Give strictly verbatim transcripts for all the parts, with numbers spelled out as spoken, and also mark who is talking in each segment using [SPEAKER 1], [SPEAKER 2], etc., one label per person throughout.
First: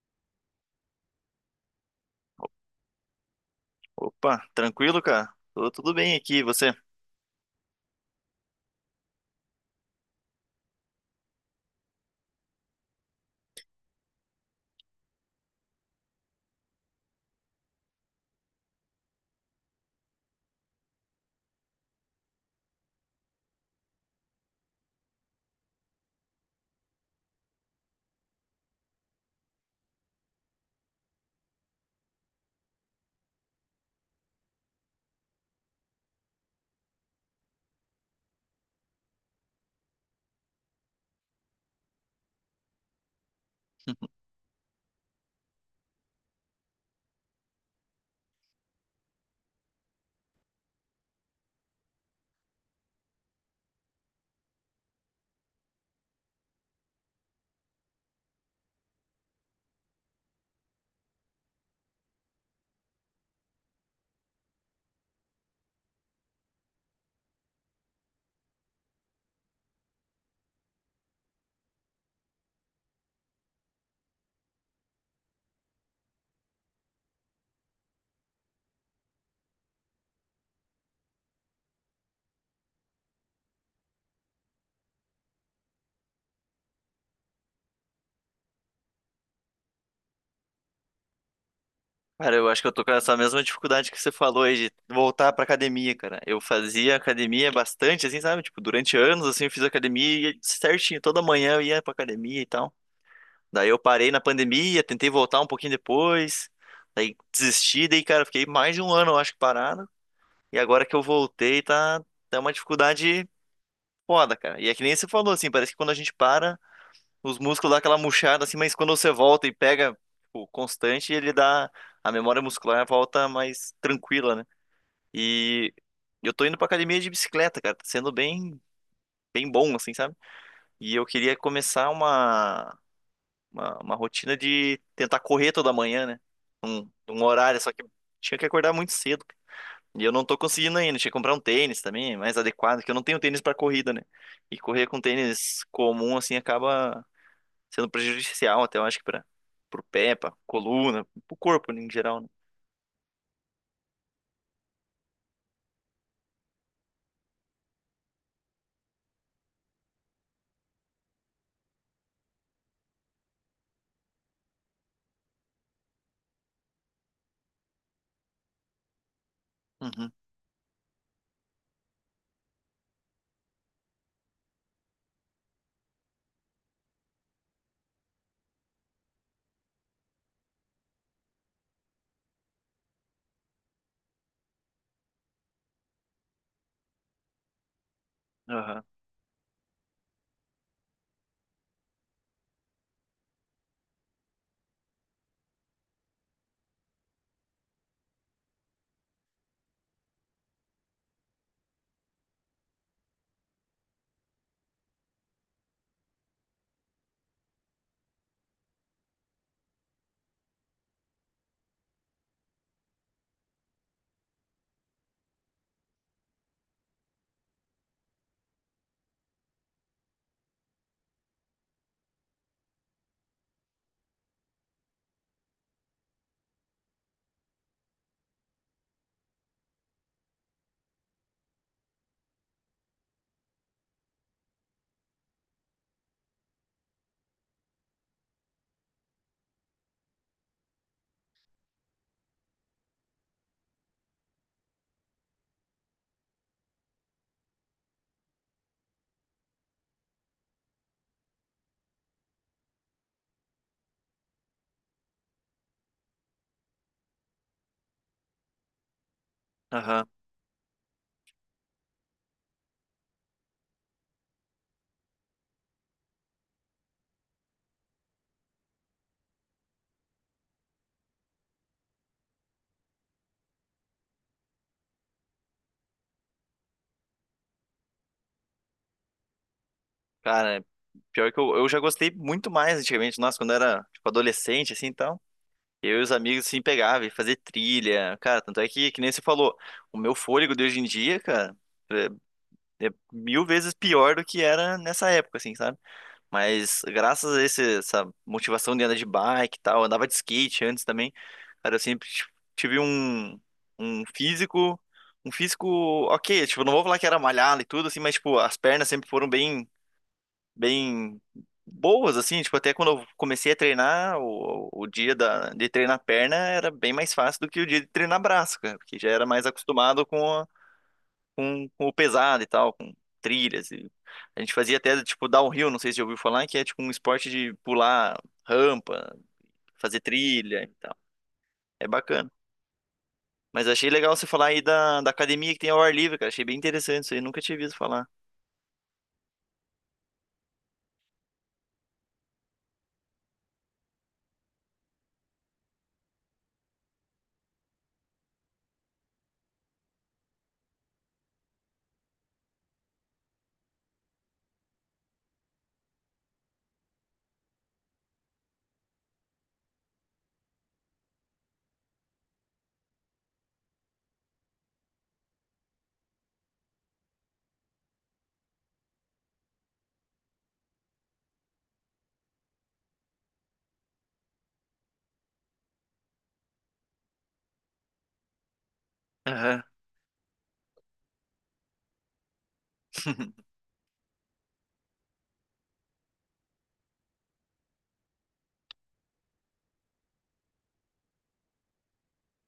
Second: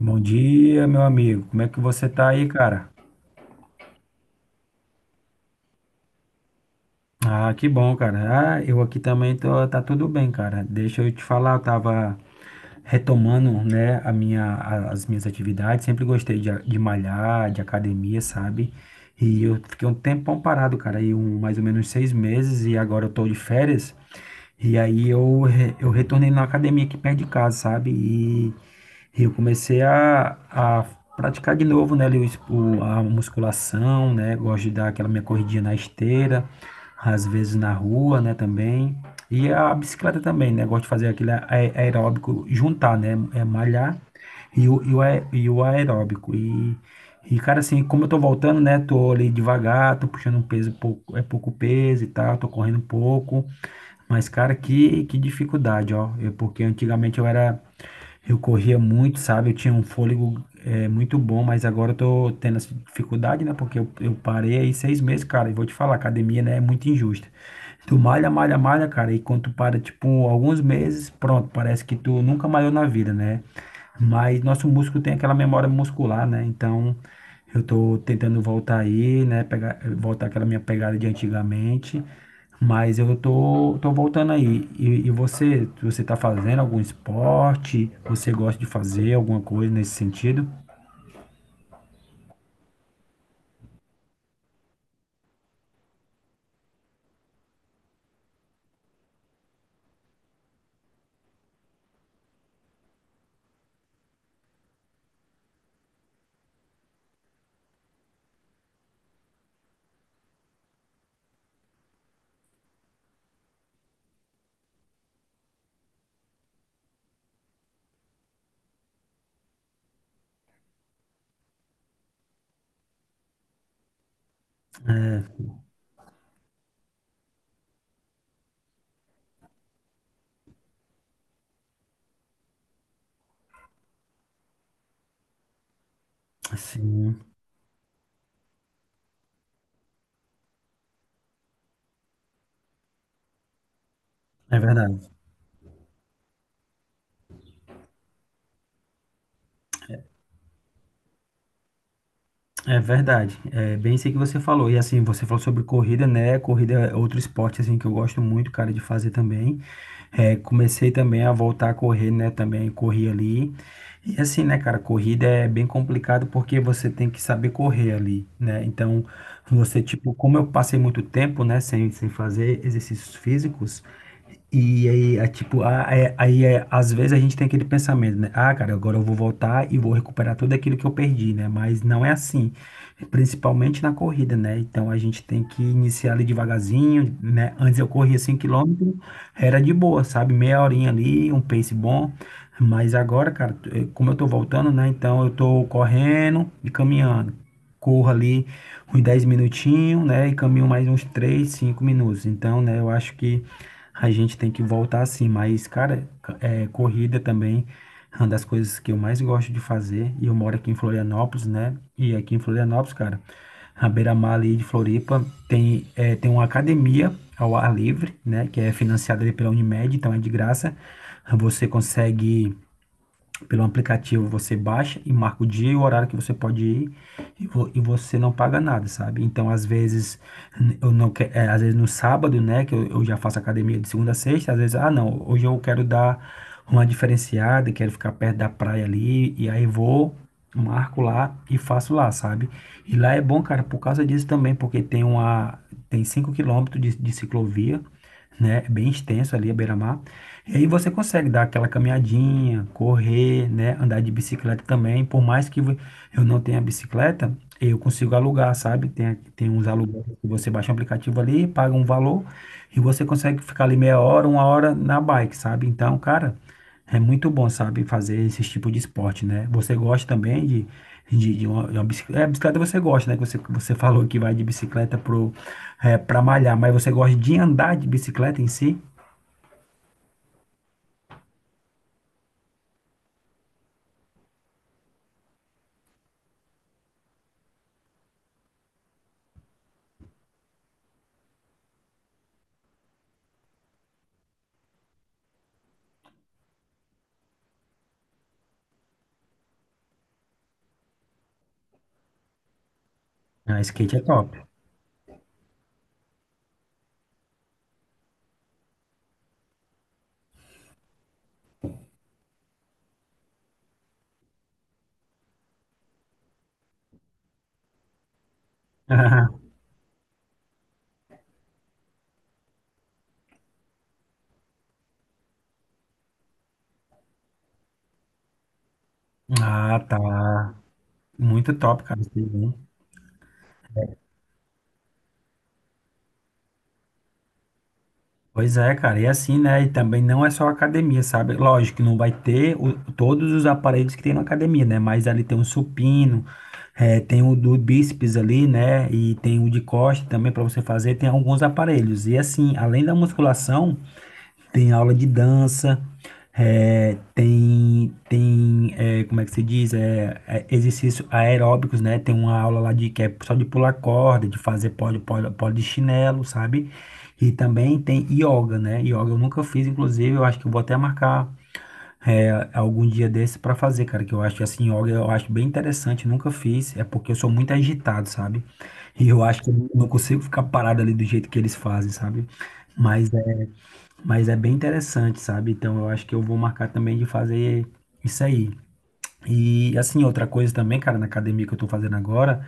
[SPEAKER 1] Bom dia, meu amigo. Como é que você tá aí, cara?
[SPEAKER 2] Opa, tranquilo, cara? Tô tudo bem aqui, e você?
[SPEAKER 1] Ah, que bom, cara. Ah, eu aqui também tô, tá tudo bem, cara. Deixa eu te falar, eu tava retomando, né, a minha, a- as minhas atividades. Sempre gostei de, a- de malhar, de academia, sabe? E eu fiquei um tempão parado, cara, aí um, mais ou menos seis meses e agora eu tô de férias. E aí eu, re- eu retornei na academia aqui perto de casa, sabe? E eu comecei a, a praticar de novo, né, ali o, es- o- a musculação, né? Gosto de dar aquela minha corridinha na esteira, às vezes na rua, né, também. E a bicicleta também, né? Gosto de fazer aquele a aeróbico, juntar, né? É malhar e o, e o ae- e o aeróbico. E e, cara, assim, como eu tô voltando, né? Tô ali devagar, tô puxando um peso pouco, é pouco peso e tal, tô correndo um pouco. Mas, cara, que, que dificuldade, ó. Eu, porque antigamente eu era, eu corria muito, sabe? Eu tinha um fôlego é, muito bom, mas agora eu tô tendo essa dificuldade, né? Porque eu, eu parei aí seis meses, cara. E vou te falar, academia, né, é muito injusta. Tu malha, malha, malha, cara. E quando tu para, tipo, alguns meses, pronto, parece que tu nunca malhou na vida, né? Mas nosso músculo tem aquela memória muscular, né? Então eu tô tentando voltar aí, né? Pegar, voltar aquela minha pegada de antigamente. Mas eu tô, tô voltando aí. E, e você, você tá fazendo algum esporte? Você gosta de fazer alguma coisa nesse sentido?
[SPEAKER 2] Cara, eu acho que eu tô com essa mesma dificuldade que você falou aí de voltar pra academia, cara. Eu fazia academia bastante, assim, sabe? Tipo, durante anos, assim, eu fiz academia e certinho, toda manhã eu ia pra academia e tal. Daí eu parei na pandemia, tentei voltar um pouquinho depois, daí desisti, daí, cara, fiquei mais de um ano, eu acho, parado. E agora que eu voltei, tá, tá uma dificuldade foda, cara. E é que nem você falou, assim, parece que quando a gente para, os músculos dão aquela murchada assim, mas quando você volta e pega, tipo, constante, ele dá. A memória muscular volta mais tranquila, né? E eu tô indo pra academia de bicicleta, cara. Tá sendo bem, bem bom, assim, sabe? E eu queria começar uma, uma, uma rotina de tentar correr toda manhã, né? Num,
[SPEAKER 1] Sim,
[SPEAKER 2] num horário, só que tinha que acordar muito cedo, cara. E eu não tô conseguindo ainda. Tinha que comprar um tênis também, mais adequado, que eu não tenho tênis pra corrida, né? E
[SPEAKER 1] é
[SPEAKER 2] correr
[SPEAKER 1] verdade.
[SPEAKER 2] com tênis comum, assim, acaba sendo prejudicial até, eu acho que para pro pé, pra coluna, pro corpo em geral, né?
[SPEAKER 1] É verdade. É bem isso aí que você falou. E assim, você falou sobre corrida, né? Corrida é outro esporte assim que eu gosto muito, cara, de fazer também. É, comecei também a voltar a correr, né? Também corri ali. E assim, né, cara, corrida é bem complicado porque você tem que saber correr ali, né? Então, você,
[SPEAKER 2] Uhum,
[SPEAKER 1] tipo, como eu passei muito tempo, né, sem, sem fazer exercícios físicos, e aí, é, tipo, a- é- aí é, às vezes a gente tem aquele pensamento, né? Ah, cara, agora eu vou voltar e vou recuperar tudo aquilo que eu perdi, né? Mas não é assim, principalmente na corrida, né? Então a gente tem que iniciar ali devagarzinho, né? Antes eu corria 5
[SPEAKER 2] aham,
[SPEAKER 1] km, era de boa, sabe? Meia horinha ali, um pace bom. Mas agora, cara, eh, como eu tô voltando, né? Então eu tô correndo e caminhando. Corro ali uns dez minutinhos, né? E caminho mais uns três cinco minutos. Então, né, eu acho que a gente tem que voltar assim. Mas, cara, é, corrida também é uma das coisas que eu mais gosto de fazer. E eu moro aqui em Florianópolis, né? E aqui em Florianópolis, cara, a beira-mar ali de Floripa tem, é, tem uma academia ao ar livre, né? Que é financiada ali pela Unimed, então é de graça. Você consegue pelo aplicativo você baixa e marca o dia e o horário que você pode ir e, vo- e você não paga nada, sabe? Então, às vezes, eu não que- é, às vezes no sábado, né, que eu, eu já faço academia de segunda a sexta, às vezes, ah, não, hoje eu quero dar uma diferenciada, quero ficar perto da praia ali, e aí vou, marco lá e faço lá, sabe? E lá é bom, cara, por causa disso também, porque tem uma, tem cinco quilômetros de, de ciclovia, né? É bem extenso ali a beira-mar. E aí você consegue dar aquela caminhadinha, correr, né? Andar de bicicleta também. Por mais que vo- eu não tenha bicicleta, eu consigo alugar, sabe? Tem, tem uns aluguéis
[SPEAKER 2] aham.
[SPEAKER 1] que você baixa um aplicativo ali, paga um valor e você consegue ficar ali meia hora, uma hora na bike, sabe? Então, cara, é muito bom, sabe? Fazer esse tipo de esporte, né? Você gosta também de, de, de uma, de uma bicicleta. É, bicicleta você gosta, né? Que você, você falou que vai de bicicleta pro, é, pra malhar, mas você gosta de andar de bicicleta em si?
[SPEAKER 2] Cara, pior que eu, eu já gostei muito mais antigamente, nossa, quando era, tipo, adolescente, assim, então, eu e os amigos, assim, pegava e fazia trilha, cara, tanto é que, que nem você falou, o meu fôlego de hoje em dia, cara, é, é mil vezes pior do que era nessa época, assim, sabe? Mas graças a esse- essa motivação de andar de bike e tal, eu andava de skate antes também. Cara, eu sempre ti- tive um,
[SPEAKER 1] Ah, skate é
[SPEAKER 2] um
[SPEAKER 1] top.
[SPEAKER 2] físico, um físico ok, tipo, não vou falar que era malhado e tudo assim, mas tipo, as pernas sempre foram bem, bem boas assim, tipo, até quando eu comecei a treinar, o, o dia da, de treinar perna era bem mais fácil do que o dia de treinar braço, cara, porque já era mais acostumado com com, com o pesado e tal, com trilhas. E a gente fazia até tipo downhill, não sei se já ouviu falar, que é tipo um esporte de pular rampa,
[SPEAKER 1] Ah, tá.
[SPEAKER 2] fazer trilha e tal.
[SPEAKER 1] Muito top,
[SPEAKER 2] É
[SPEAKER 1] cara. Isso aí,
[SPEAKER 2] bacana.
[SPEAKER 1] hein?
[SPEAKER 2] Mas achei legal você falar aí da, da academia que tem ao ar livre, cara. Achei bem interessante isso aí, nunca tinha visto falar.
[SPEAKER 1] Pois é, cara. E assim, né? E também não é só academia, sabe? Lógico que não vai ter o- todos os aparelhos que tem na academia, né? Mas ali tem o supino, eh, tem o do bíceps ali, né? E tem o de costa também para você fazer. Tem alguns aparelhos. E assim, além da musculação. Tem aula de dança, é, tem, tem é, como é que se diz? É, é, exercício aeróbicos, né? Tem uma aula lá de que é só de pular corda, de fazer pole, pole, pole de chinelo, sabe? E também tem yoga, né? Yoga eu nunca fiz, inclusive, eu acho que eu vou até marcar é, algum dia desse para fazer, cara, que eu acho que assim, yoga eu acho bem interessante, nunca fiz, é porque eu sou muito agitado, sabe? E eu acho que
[SPEAKER 2] Aham.
[SPEAKER 1] eu não consigo ficar parado ali do jeito que eles fazem, sabe? Mas mas é bem interessante, sabe? Então eu acho que eu vou marcar também de fazer isso aí. E assim, outra coisa também, cara, na academia que eu tô fazendo agora,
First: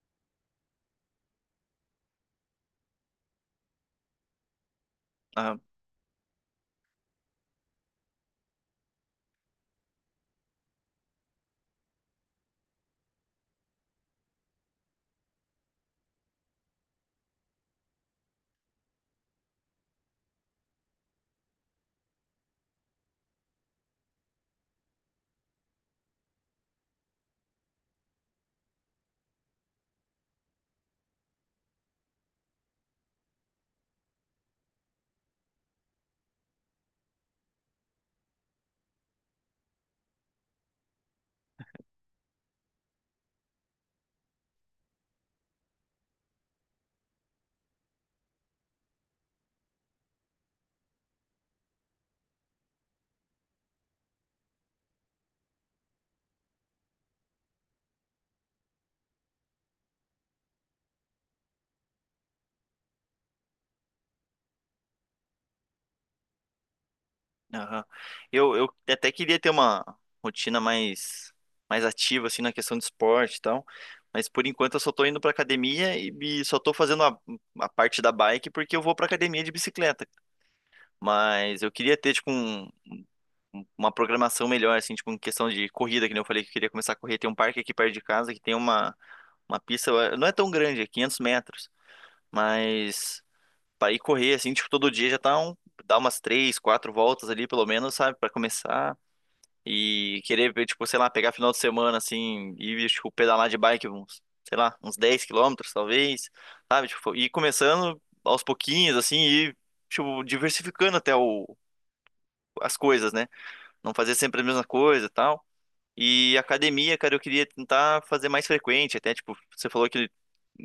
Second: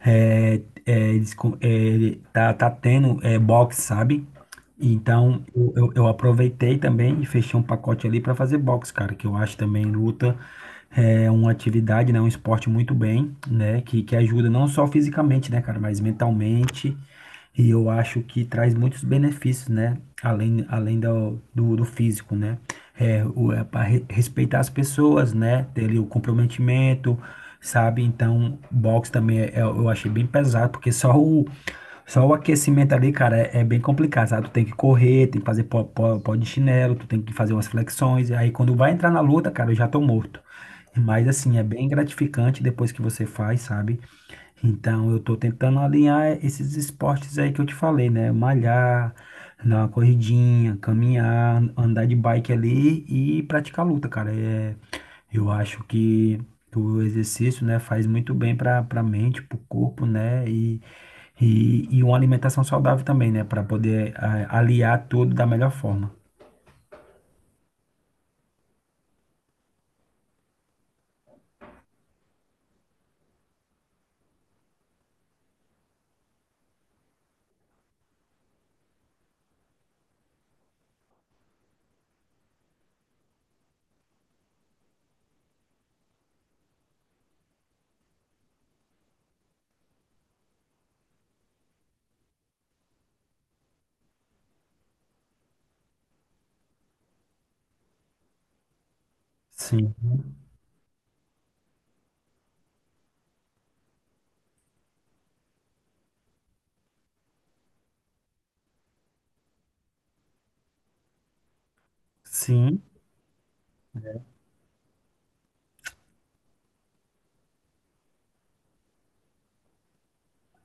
[SPEAKER 1] é, é, eles co- é, tá, tá tendo é, boxe, sabe? Então
[SPEAKER 2] Aham.
[SPEAKER 1] eu, eu eu aproveitei também e fechei um pacote ali pra fazer box, cara, que eu acho também luta é uma atividade, né, um esporte muito bem, né, que, que ajuda não só fisicamente, né, cara, mas mentalmente, e eu acho que traz muitos benefícios, né, além, além do, do, do físico, né, é, o, é para respeitar as pessoas, né, ter ali o comprometimento, sabe, então, boxe também é- é- eu achei bem pesado, porque só o, só o aquecimento ali, cara, é, é bem complicado, sabe? Tu tem que correr, tem que fazer pó, pó, pó de chinelo, tu tem que fazer umas flexões. E aí quando vai entrar na luta, cara, eu já tô morto. Mas assim, é bem gratificante depois que você faz, sabe? Então eu tô tentando alinhar esses esportes aí que eu te falei, né? Malhar, dar uma corridinha, caminhar, andar de bike ali e praticar luta, cara. É, eu acho que o exercício, né, faz muito bem para para mente, para o corpo, né? E, e, e uma alimentação saudável também, né? Para poder ah, aliar tudo da melhor forma.
[SPEAKER 2] Aham. Eu, eu até queria ter uma rotina mais, mais ativa, assim, na questão de esporte e tal. Mas por enquanto eu só tô indo pra academia e, e só tô fazendo a, a parte da bike porque eu vou pra academia de bicicleta. Mas eu queria ter, tipo, um- um, uma programação melhor, assim, tipo, em questão de corrida, que nem eu falei que eu queria começar a correr. Tem um parque aqui perto de casa que tem uma, uma pista, eh, não é tão grande, é quinhentos metros, mas para ir correr, assim, tipo, todo dia já tá um, dá umas três, quatro voltas ali, pelo menos, sabe, para começar.
[SPEAKER 1] Sim,
[SPEAKER 2] E querer, ver, tipo, sei lá, pegar final de semana, assim, e, tipo, pedalar de bike uns, sei lá, uns dez quilômetros, talvez, sabe, tipo, ir começando aos pouquinhos, assim, e, tipo, diversificando até o, as
[SPEAKER 1] sim,
[SPEAKER 2] coisas, né? Não fazer sempre a mesma coisa e tal. E academia, cara, eu queria tentar fazer mais frequente, até tipo, você falou que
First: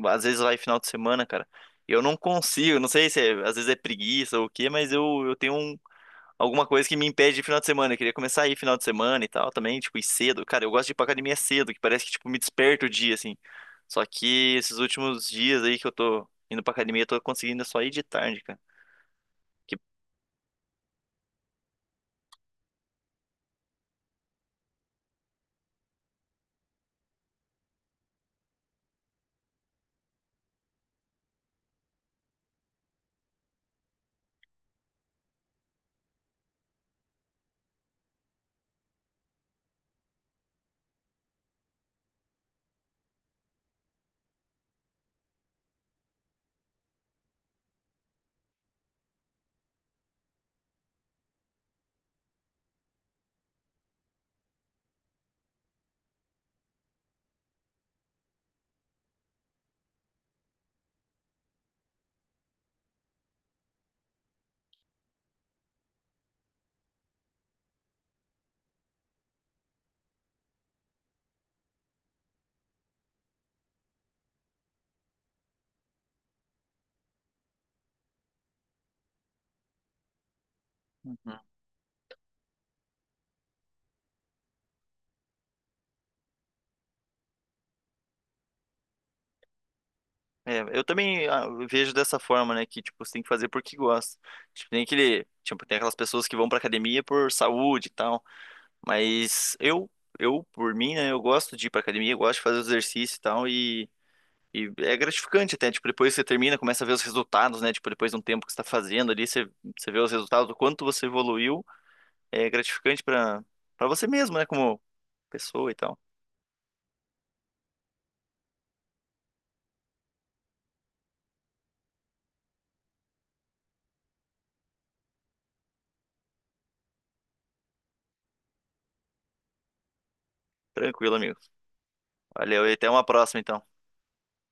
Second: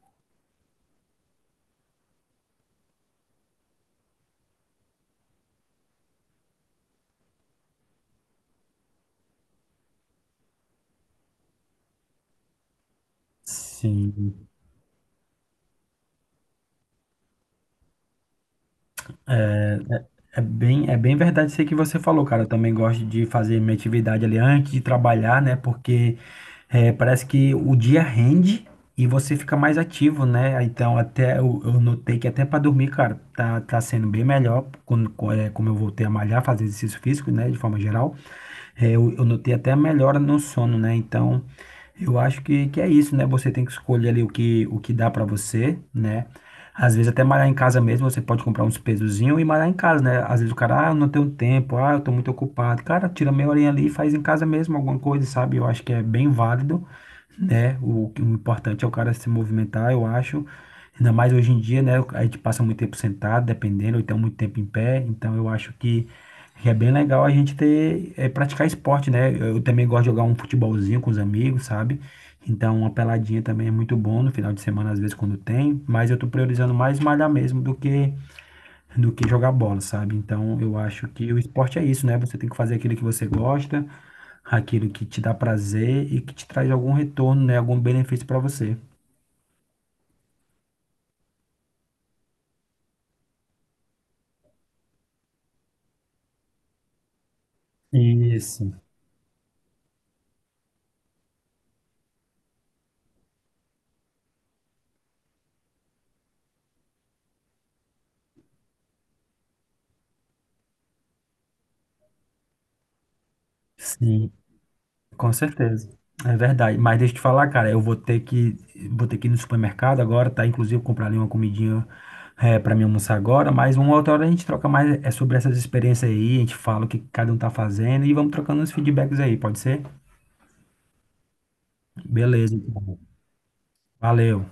[SPEAKER 2] às vezes vai final de semana, cara. Eu não consigo, não sei se é- às vezes é preguiça ou o quê, mas eu, eu tenho um- alguma coisa que me impede de final de semana. Eu queria começar a ir final de semana e tal também, tipo, ir cedo. Cara, eu gosto de ir pra academia cedo, que parece que tipo me desperta o dia assim. Só
[SPEAKER 1] sim.
[SPEAKER 2] que esses últimos dias aí que eu tô indo pra academia, eu tô conseguindo só ir de tarde, cara.
[SPEAKER 1] É bem, é bem verdade isso aí que você falou, cara. Eu também gosto de fazer minha atividade ali antes de trabalhar, né? Porque eh, parece que o dia rende e você fica mais ativo, né? Então, até eu, eu notei que até para dormir, cara, tá, tá sendo bem melhor quando, co- eh, como eu voltei a malhar, fazer exercício físico, né? De forma geral. Eh, eu, eu notei até melhora no sono, né? Então. Eu acho que, que é isso, né? Você tem que escolher ali o que, o que dá pra você, né? Às vezes até malhar em casa mesmo, você pode comprar uns pesozinhos e malhar em casa, né? Às vezes o cara, ah, eu não tenho tempo, ah, eu tô muito ocupado. Cara, tira meia horinha ali e faz em casa mesmo alguma coisa, sabe? Eu acho que é bem válido, né? O, o importante é o cara se movimentar, eu acho. Ainda mais hoje em dia, né? A gente passa muito tempo sentado, dependendo, ou então muito tempo em pé. Então eu acho que é bem legal a gente ter, é, praticar esporte, né? Eu também gosto de jogar um futebolzinho com os amigos, sabe? Então, uma peladinha também é muito bom no final de semana, às vezes, quando tem, mas eu tô priorizando mais malhar mesmo do que, do que, jogar bola, sabe? Então, eu acho que
[SPEAKER 2] Que
[SPEAKER 1] o esporte é isso, né? Você tem que fazer aquilo que você gosta, aquilo que te dá prazer e que te traz algum retorno, né? Algum benefício para você.
[SPEAKER 2] É, eu também ah, vejo dessa forma, né? Que, tipo, você tem que fazer porque gosta. Tipo, tem aquele, tipo, tem aquelas pessoas que vão pra academia por saúde e tal.
[SPEAKER 1] Isso,
[SPEAKER 2] Mas eu, eu, por mim, né? Eu gosto de ir pra academia, eu gosto de fazer exercício e tal. E, e é gratificante até. Tipo, depois você termina, começa a ver os resultados, né? Tipo, depois de um tempo que você tá fazendo ali, você, você vê os resultados, o quanto você evoluiu. É gratificante pra, pra você
[SPEAKER 1] sim.
[SPEAKER 2] mesmo, né? Como
[SPEAKER 1] Com
[SPEAKER 2] pessoa e
[SPEAKER 1] certeza.
[SPEAKER 2] tal.
[SPEAKER 1] É verdade. Mas deixa eu te falar, cara, eu vou ter que, vou ter que ir no supermercado agora, tá? Inclusive comprar ali uma comidinha é, para mim almoçar agora, mas uma outra hora a gente troca mais é sobre essas experiências aí, a gente fala o que cada um tá fazendo e vamos trocando uns feedbacks aí, pode ser?
[SPEAKER 2] Tranquilo, amigo.
[SPEAKER 1] Beleza,
[SPEAKER 2] Valeu. E até
[SPEAKER 1] então.
[SPEAKER 2] uma próxima, então.
[SPEAKER 1] Valeu.